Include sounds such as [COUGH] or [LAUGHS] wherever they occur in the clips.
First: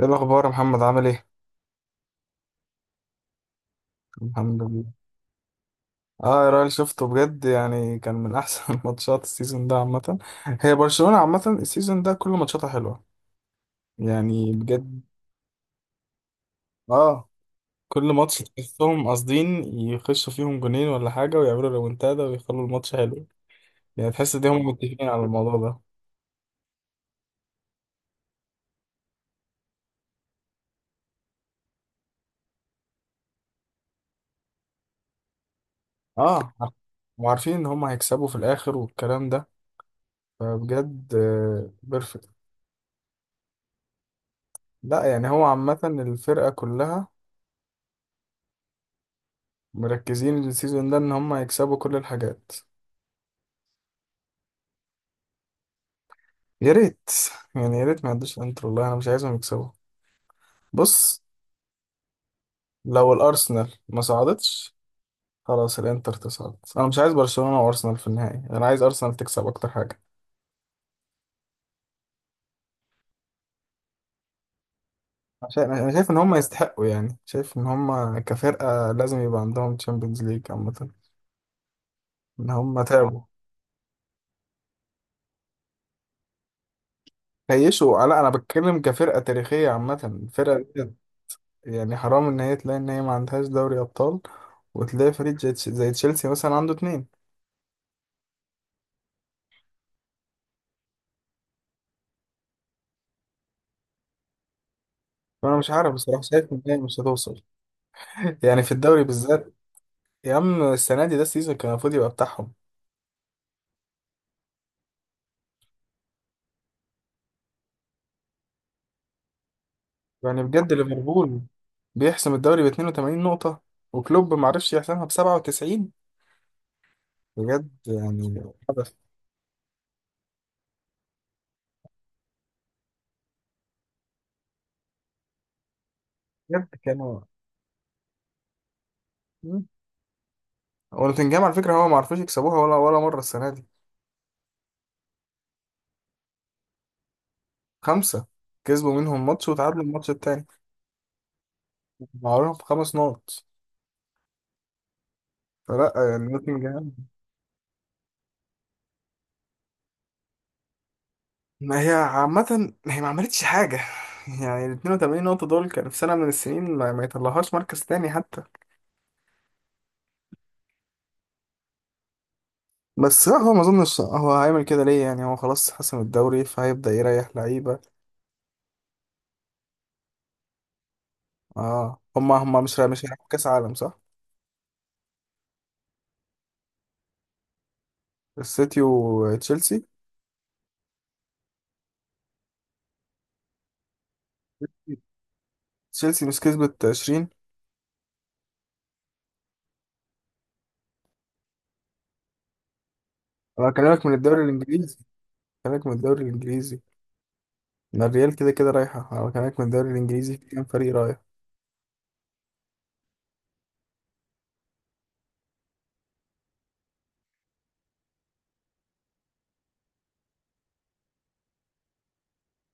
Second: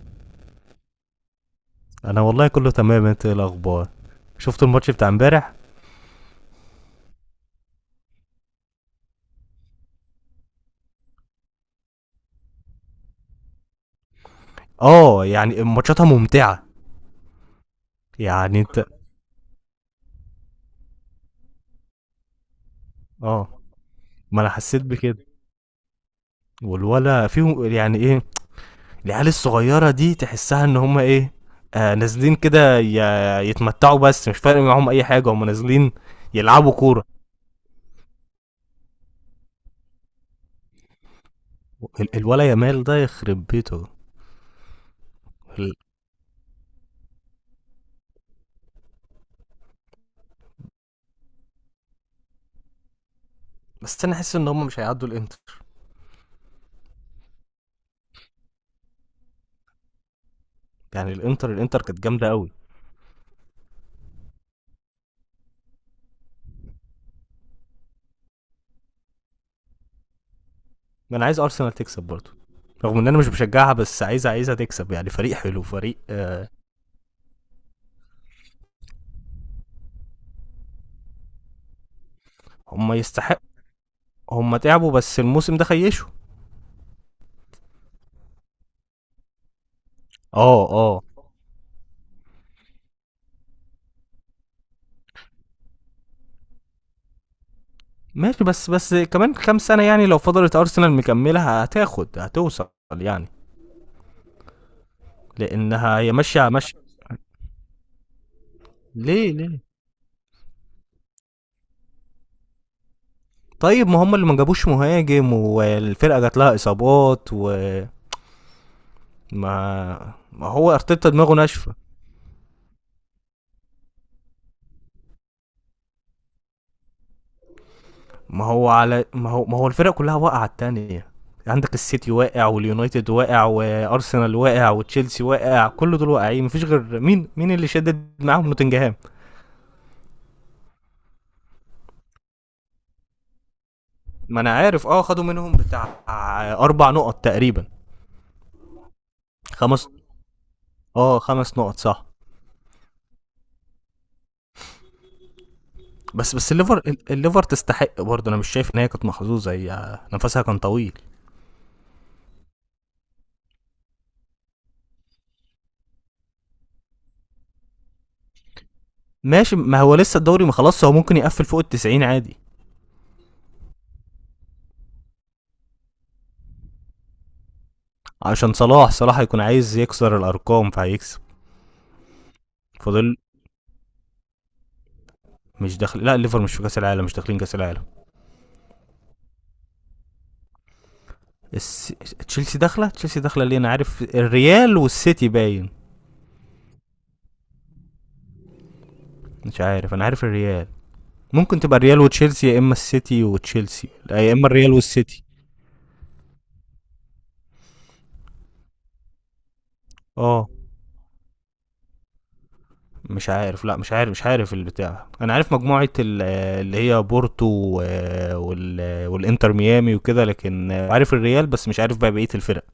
ايه الاخبار يا محمد، عامل ايه؟ انا والله كله تمام، انت ايه الاخبار؟ الحمد شفت الماتش لله. بتاع امبارح؟ اه، يا راجل، شفته بجد. يعني كان من احسن [LAUGHS] ماتشات السيزون ده عامه. هي برشلونه عامه السيزون ده كل ماتشاتها حلوه. يعني بجد. اه، يعني ماتشاتها ممتعه. اه. كل ماتش يعني انت. تحسهم قاصدين يخشوا فيهم جونين ولا حاجه ويعملوا ريمونتادا ويخلوا الماتش حلو. اه. يعني تحس ما ان انا هم حسيت متفقين على بكده. الموضوع ده. والولا فيهم يعني ايه. العيال الصغيره دي تحسها ان هم ايه. آه، نازلين كده يتمتعوا، بس مش فارق معاهم اي حاجه، هم نازلين اه يلعبوا كوره. وعارفين ان هم هيكسبوا في الاخر والكلام ده. فبجد بيرفكت. الولا يامال ده يخرب بيته. لا، يعني هو ال- عامه الفرقه كلها مركزين السيزون ده ان هم يكسبوا كل الحاجات. بس انا حاسس ان هم مش هيعدوا الانتر. يا ريت. يعني يا ريت ما يعدوش الانتر، والله انا مش عايزهم يكسبوا. يعني بص. الانتر كانت جامده قوي. لو الارسنال ما صعدتش خلاص الانتر تصعد. انا مش عايز برشلونة وارسنال في النهائي، انا عايز ارسنال تكسب اكتر حاجة. ما انا عايز ارسنال تكسب برضه، رغم ان انا مش بشجعها، بس عايزها تكسب. يعني فريق عشان حلو، انا فريق شايف ان هم يستحقوا، يعني شايف ان هم كفرقة لازم يبقى عندهم تشامبيونز ليج عامة. ان هم هم تعبوا. يستحق. هم تعبوا بس الموسم ده خيشوا. خيشوا؟ لا، انا بتكلم كفرقة تاريخية عامة اه، الفرقة دي. اه. يعني حرام ان هي تلاقي ان هي ما عندهاش دوري ابطال، وتلاقي فريق زي زي تشيلسي مثلا عنده اتنين. ماشي، بس كمان كام سنه، يعني لو فضلت ارسنال مكمله هتاخد، هتوصل، يعني، فانا مش عارف لانها هي بصراحه، ماشيه شايف ان هي ماشيه. مش هتوصل. [LAUGHS] يعني في الدوري ليه، بالذات. ليه؟ يا عم، السنه دي ده السيزون كان المفروض يبقى بتاعهم. طيب ما هم اللي ما جابوش مهاجم، والفرقه جات لها اصابات، وما. يعني ما بجد هو ارتيتا دماغه ليفربول ناشفه. بيحسم الدوري ب 82 نقطه، وكلوب ما عرفش يحسمها ب 97. بجد يعني ما هو، حدث. على، ما هو الفرق كلها واقعه على التانية. عندك السيتي واقع، واليونايتد واقع، وارسنال واقع، وتشيلسي واقع، كل دول واقعين، مفيش بجد غير كانوا. مين اللي شدد معاهم؟ نوتنجهام. مم. ونوتنجهام على فكره هو ما عرفوش يكسبوها ولا مره السنه دي. ما انا عارف، اه، خدوا منهم بتاع اربع نقط تقريبا. خمسه. كسبوا منهم ماتش وتعادلوا خمس. الماتش التاني. اه، خمس نقط، صح. معاهم خمس نقط. فلا يعني بس الليفر، نوتنجهام. الليفر تستحق برضه. انا مش شايف ان هي كانت محظوظه، هي نفسها كان طويل. ما هي عامة هي ما عملتش حاجة. يعني ال 82 نقطة دول كانوا في سنة من السنين ما يطلعهاش مركز تاني حتى. ماشي، ما هو لسه الدوري ما خلاص، هو ممكن يقفل فوق التسعين عادي. بس لا، هو ما اظنش هو هيعمل كده. ليه؟ يعني هو خلاص حسم الدوري فهيبدأ يريح لعيبة. عشان صلاح هيكون عايز يكسر الارقام، فهيكسب. اه هما مش فاضل. هيلعبوا كأس عالم، صح؟ مش داخل، لا، الليفر مش في كاس العالم، مش داخلين كاس العالم. السيتي وتشيلسي. تشيلسي داخله، تشيلسي داخله. ليه؟ انا عارف الريال والسيتي باين. تشيلسي مش كسبت 20؟ مش عارف، انا عارف الريال. ممكن تبقى الريال وتشيلسي، يا اما السيتي انا وتشيلسي، بكلمك من لا، يا الدوري اما الريال الانجليزي. والسيتي. بكلمك من الدوري الانجليزي. ما الريال كده كده رايحة، انا بكلمك من الدوري الانجليزي، في اه. كام فريق رايح؟ مش عارف، لا، مش عارف البتاع. انا عارف مجموعه اللي هي بورتو وال والانتر ميامي وكده، لكن عارف الريال، بس مش عارف بقى بقيه الفرق.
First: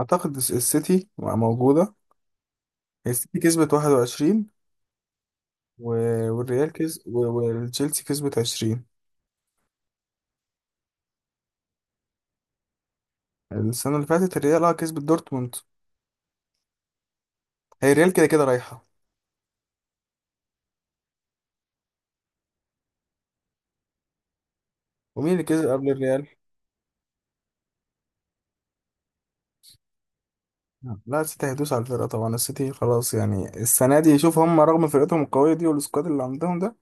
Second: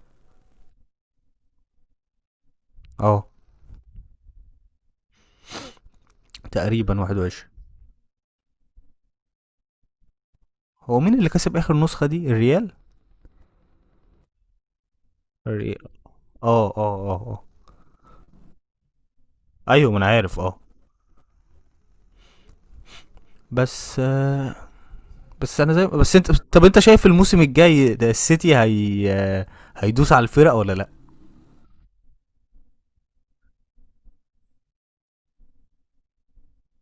اعتقد السيتي موجودة. اه، السيتي كسبت 21، والريال تقريبا كسب، 21. والتشيلسي كسبت 20. هو مين اللي كسب اخر نسخه دي؟ الريال. السنة اللي فاتت الريال اه كسبت دورتموند. الريال. اه، اه، اه، اه. هي الريال كده كده رايحة. ايوه، ما انا عارف، اه. بس ومين اللي بس كسب انا زي قبل بس الريال؟ انت، طب انت شايف الموسم الجاي ده السيتي هي هيدوس على الفرق ولا لا؟ لا، السيتي هيدوس على الفرقة طبعا. السيتي خلاص، يعني السنة دي شوف هم رغم فرقتهم القوية دي والسكواد اللي عندهم ده،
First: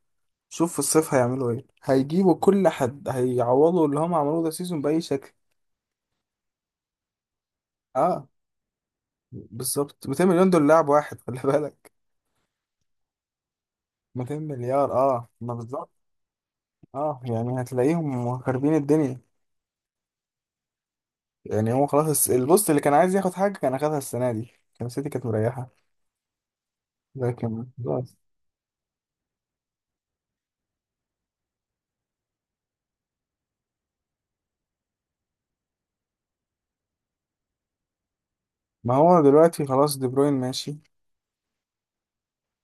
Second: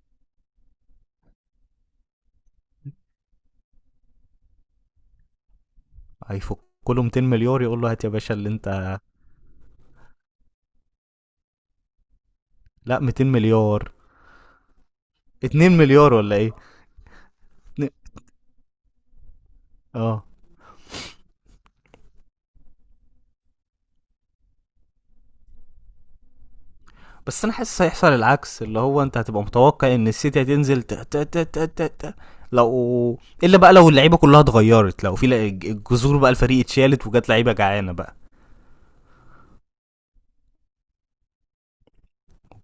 شوف في الصيف هيعملوا ايه، هيجيبوا كل حد، هيعوضوا اللي هم عملوه ده سيزون بأي شكل. هيفك. كله 200 مليار يقول له هات يا اه باشا اللي انت. بالظبط. 200 مليون دول لاعب واحد خلي بالك. لا، 200 مليار. 200 مليار، اه، ما 2 بالظبط. مليار ولا ايه؟ اه، يعني اتنين- هتلاقيهم خاربين الدنيا. اه. يعني هو خلاص البوست اللي كان عايز ياخد حاجة كان أخدها السنة دي. كان سيتي كانت مريحة. بس انا لكن حاسس هيحصل خلاص. العكس، اللي هو انت هتبقى متوقع ان السيتي هتنزل لو، الا بقى لو اللعيبه كلها اتغيرت، لو في الجذور بقى، الفريق اتشالت وجات لعيبه جعانه بقى. ما هو دلوقتي خلاص دي بروين ماشي.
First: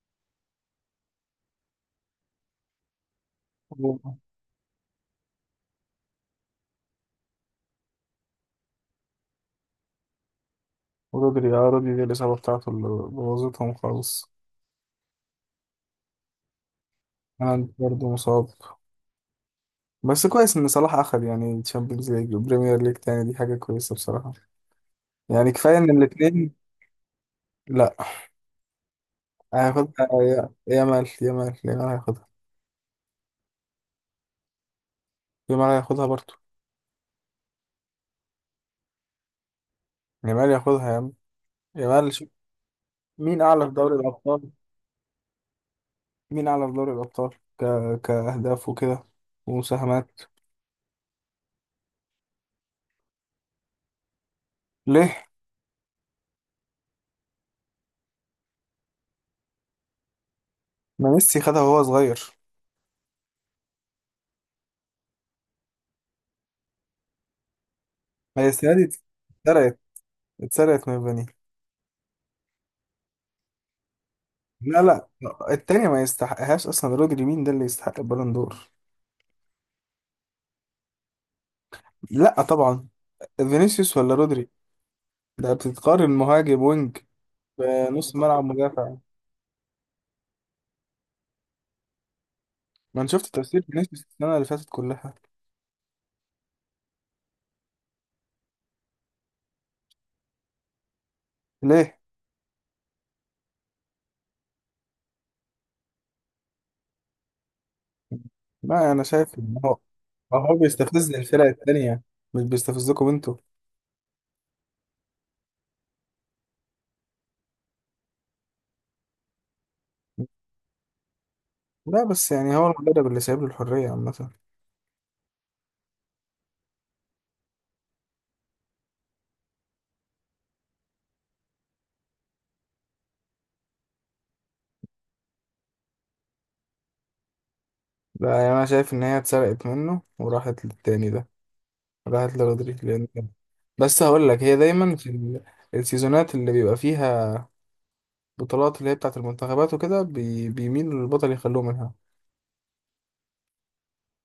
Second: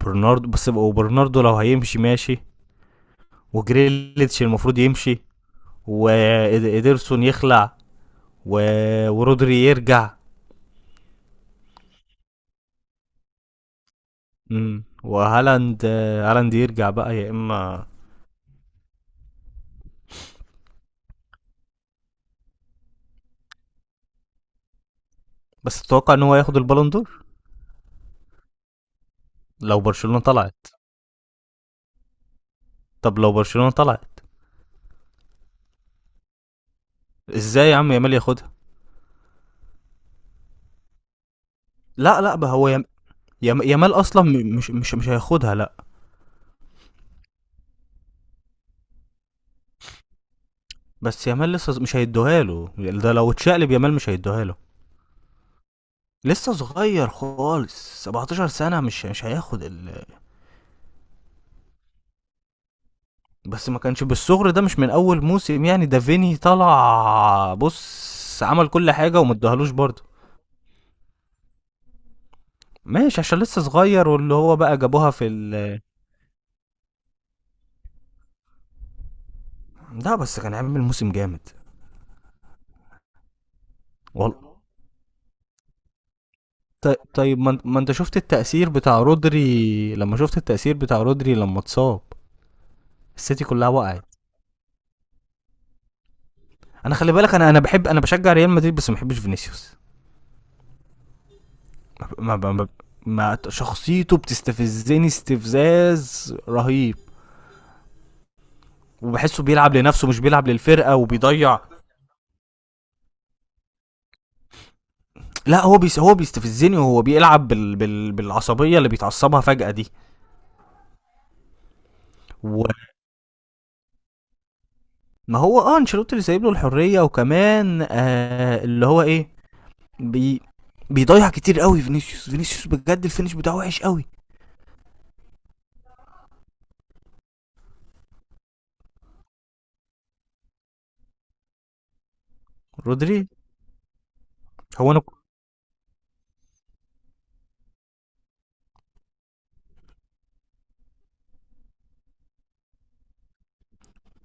برناردو بس، وبرناردو لو هيمشي ماشي. و- وجريليتش المفروض يمشي. وإيدرسون يخلع. و... ورودري يرجع. ورودري اه رودري دي الإصابة بتاعته اللي بوظتهم خالص. وهالاند. هالاند يرجع بقى، يا هالاند اما. برضه مصاب. بس كويس إن صلاح أخد يعني تشامبيونز ليج وبريمير ليج تاني، دي حاجة كويسة بصراحة. يعني كفاية بس إن تتوقع ان هو الاتنين. ياخد البالون دور؟ لأ. لو هياخدها برشلونه طلعت. يامال، يامال، يامال هياخدها. طب لو برشلونه طلعت. يامال هياخدها برضه. ازاي يا عم يامال ياخدها؟ يامال ياخدها يا عم. يامال لا شوف. لا بقى، هو مين أعلى في يامال دوري اصلا الأبطال؟ مش هياخدها، لا. مين على في دوري الأبطال ك... كأهداف وكده، ومساهمات. بس يامال لسه مش هيدوها له، يعني ده لو اتشقلب يامال مش هيدوها له. ليه؟ لسه صغير خالص، 17 سنه، مش مش هياخد ما ميسي خدها وهو صغير. بس ما كانش بالصغر ده، مش من اول موسم، يعني ده فيني طلع ما بص هي عمل السنة دي كل حاجه وما ادوهالوش اتسرقت. برضه. اتسرقت من فاني. ماشي، عشان لسه صغير، واللي هو بقى لا، لا. جابوها في ال. التانية ما يستحقهاش أصلا. رودري مين ده اللي يستحق البالون دور؟ ده بس كان عامل موسم جامد. لا طبعا. فينيسيوس ولا رودري؟ والله. ده بتتقارن مهاجم وينج ط- طيب، ما انت بنص شفت ملعب التأثير مدافع؟ بتاع رودري، لما شفت التأثير بتاع رودري لما اتصاب ما أنا شفت السيتي تفسير كلها فينيسيوس وقعت. السنة اللي فاتت كلها. انا خلي بالك، انا، بحب، انا بشجع ريال مدريد، بس ما بحبش فينيسيوس. ليه؟ ما, ما, ما, ما شخصيته بتستفزني استفزاز رهيب. لا، أنا شايف وبحسه إن هو بيلعب لنفسه مش بيلعب هو للفرقة، بيستفز الفرق وبيضيع. التانية، مش بيستفزكم انتوا. لا، هو بيستفزني، وهو بيلعب بالعصبيه اللي بيتعصبها فجاه دي. لا بس يعني هو وما، المدرب اللي سايب له الحرية عامة. هو، اه، انشيلوتي اللي سايب له الحريه، وكمان آه اللي هو ايه. بي... بيضيع كتير قوي فينيسيوس. فينيسيوس بجد الفينش بتاعه وحش قوي. لا، يعني أنا شايف إن هي اتسرقت منه وراحت للتاني ده. راحت لرودريج، لأن رودري. بس هقول لك هي هو دايما انا. في السيزونات اللي بيبقى فيها بطولات اللي هي بتاعة المنتخبات وكده بيميلوا للبطل يخلوه منها.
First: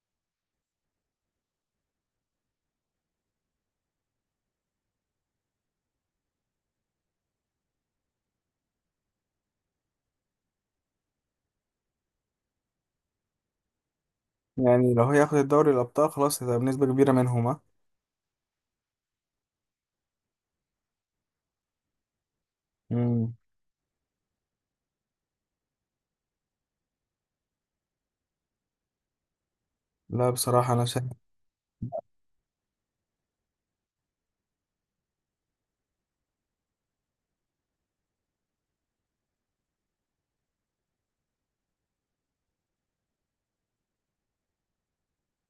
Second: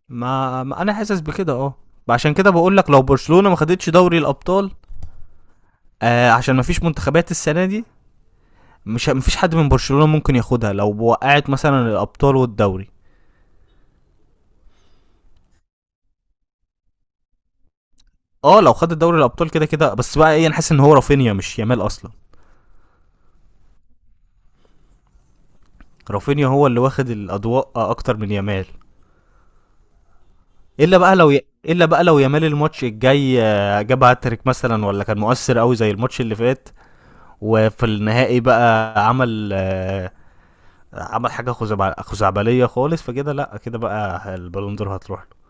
ما انا حاسس بكده، اه. عشان كده بقول لك، لو برشلونه ما خدتش دوري الابطال، آه، عشان ما فيش منتخبات السنه دي، مش، مفيش حد من برشلونه ممكن ياخدها لو وقعت مثلا الابطال والدوري. يعني لو هياخد الدوري الأبطال خلاص هتبقى بنسبة كبيرة منهم ها. اه، لو خد دوري الابطال كده كده. بس بقى ايه، انا حاسس ان هو رافينيا مش يامال اصلا. مم. رافينيا هو اللي واخد الاضواء اكتر من يامال. لا، بصراحة أنا شايف. الا بقى لو يامال الماتش الجاي جاب هاتريك مثلا، ولا كان مؤثر قوي زي الماتش اللي فات، وفي النهائي بقى عمل عمل حاجه خزعبليه خالص، فكده لا، كده بقى البالون دور هتروح له.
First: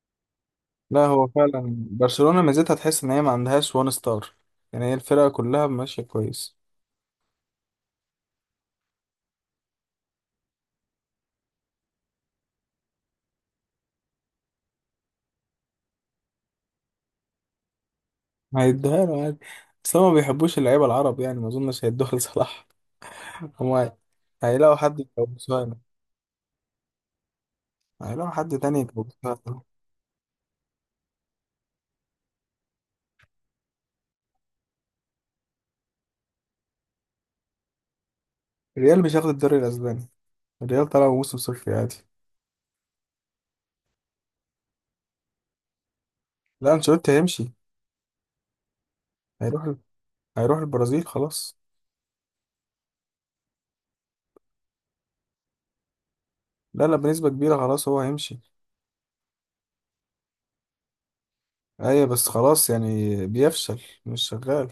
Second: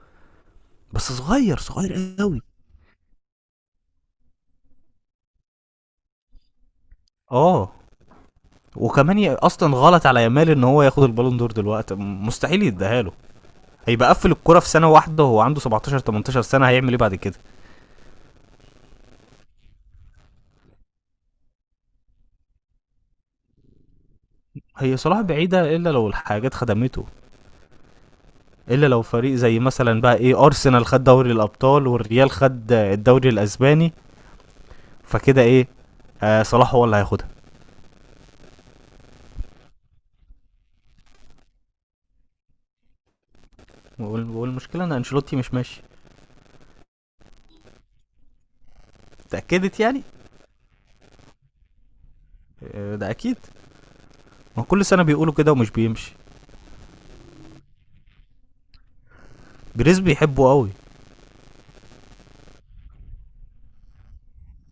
لا، بس هو صغير، فعلا. صغير برشلونة قوي. ميزتها تحس إن هي ما عندهاش وان ستار. يعني هي الفرقة كلها ماشية كويس. اه، وكمان اصلا غلط على يامال ان هو ياخد البالون دور دلوقتي، مستحيل يديها له. هيبقى قفل الكرة في سنة واحدة وهو عنده 17، 18 سنة، هيعمل ايه بعد كده؟ هيدوها له عادي. بس هما ما بيحبوش اللعيبة العرب، يعني ما اظنش هيدوها لصلاح. [LAUGHS] هما هيلاقوا هي حد صلاح يكوبسوها بعيدة إلا له. لو الحاجات خدمته. هيلاقوا حد تاني إلا لو يكوبسوها فريق زي له. مثلا بقى ايه أرسنال خد دوري الأبطال، والريال خد الدوري الأسباني، فكده ايه، آه، صلاح هو اللي هياخدها. الريال مش هياخد الدوري الاسباني. الريال طلع موسم صفر عادي. والمشكلة إن أنشيلوتي مش ماشي. لا، انشيلوتي هيمشي. هيروح ال... اتأكدت يعني؟ هيروح البرازيل خلاص. آه، ده أكيد. ما كل سنة بيقولوا كده ومش بيمشي. لا لا، بنسبة كبيرة خلاص هو هيمشي. جريز بيحبه قوي. ايوه بس خلاص يعني بيفشل. مش شغال.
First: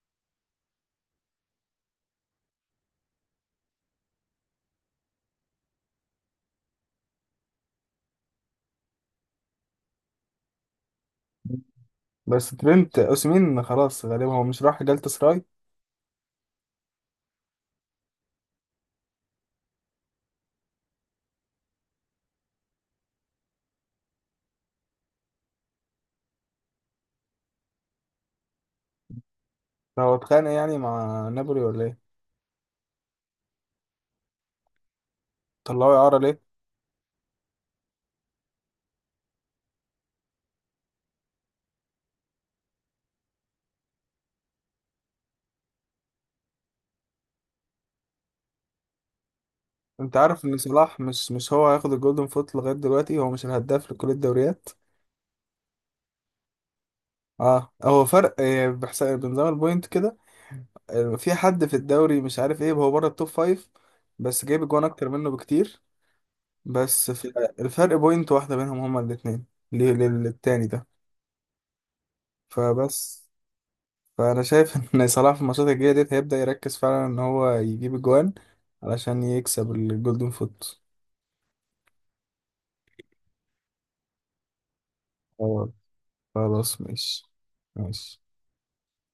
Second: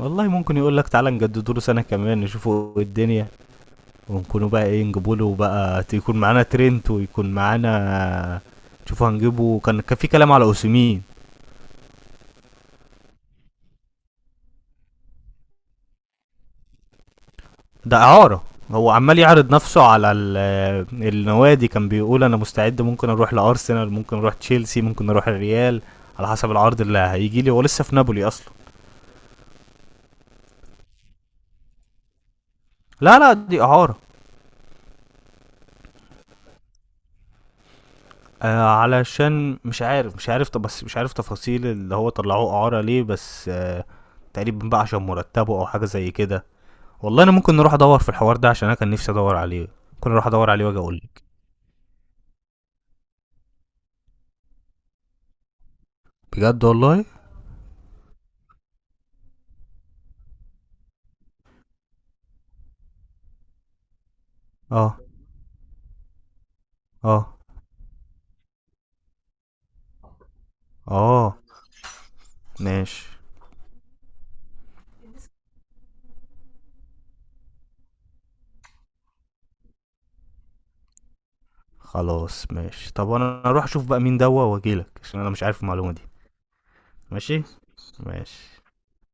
والله ممكن يقول لك تعالى نجددوا له سنة كمان نشوفوا الدنيا، ونكونوا بقى ايه، نجيبوا له بقى، يكون معانا ترينت، ويكون معانا. شوفوا هنجيبه، كان في كلام على اوسيمين. بس ترينت اوسيمين خلاص غالبا هو مش راح جالتا سراي. ده اعاره. هو عمال يعرض نفسه على النوادي، كان بيقول انا مستعد، ممكن اروح لارسنال، ممكن اروح تشيلسي، ممكن اروح الريال، على حسب العرض اللي هيجي لي. هو لسه في نابولي اصلا. فهو اتخانق يعني مع نابولي ولا ايه؟ لا لا، دي اعاره. طلعوه اعارة ليه؟ آه، علشان مش عارف، طب بس مش عارف تفاصيل اللي هو طلعوه اعاره ليه، بس آه، تقريبا بقى عشان مرتبه او حاجه زي كده. والله انا ممكن نروح ادور في الحوار ده، عشان انا كان نفسي ادور عليه، ممكن انت اروح عارف ادور ان عليه واجي صلاح اقولك. مش هو هياخد الجولدن فوت لغايه دلوقتي؟ هو مش الهداف لكل الدوريات. بجد والله. اه، هو فرق بحساب بنظام البوينت كده. في حد في الدوري مش عارف ايه هو بره التوب فايف، بس جايب جوان اه، اكتر منه بكتير. بس في اه، الفرق بوينت واحده بينهم هما الاثنين للتاني ده. اه. ماشي فبس. فانا شايف [LAUGHS] ان صلاح في الماتشات الجايه ديت هيبدا يركز فعلا ان هو يجيب الجوان علشان يكسب الجولدن فوت. خلاص. ماشي، طب انا اروح اشوف بقى مين دوا واجيلك عشان انا مش عارف اه، المعلومه دي. خلاص ماشي. ماشي. ماشي. ماشي.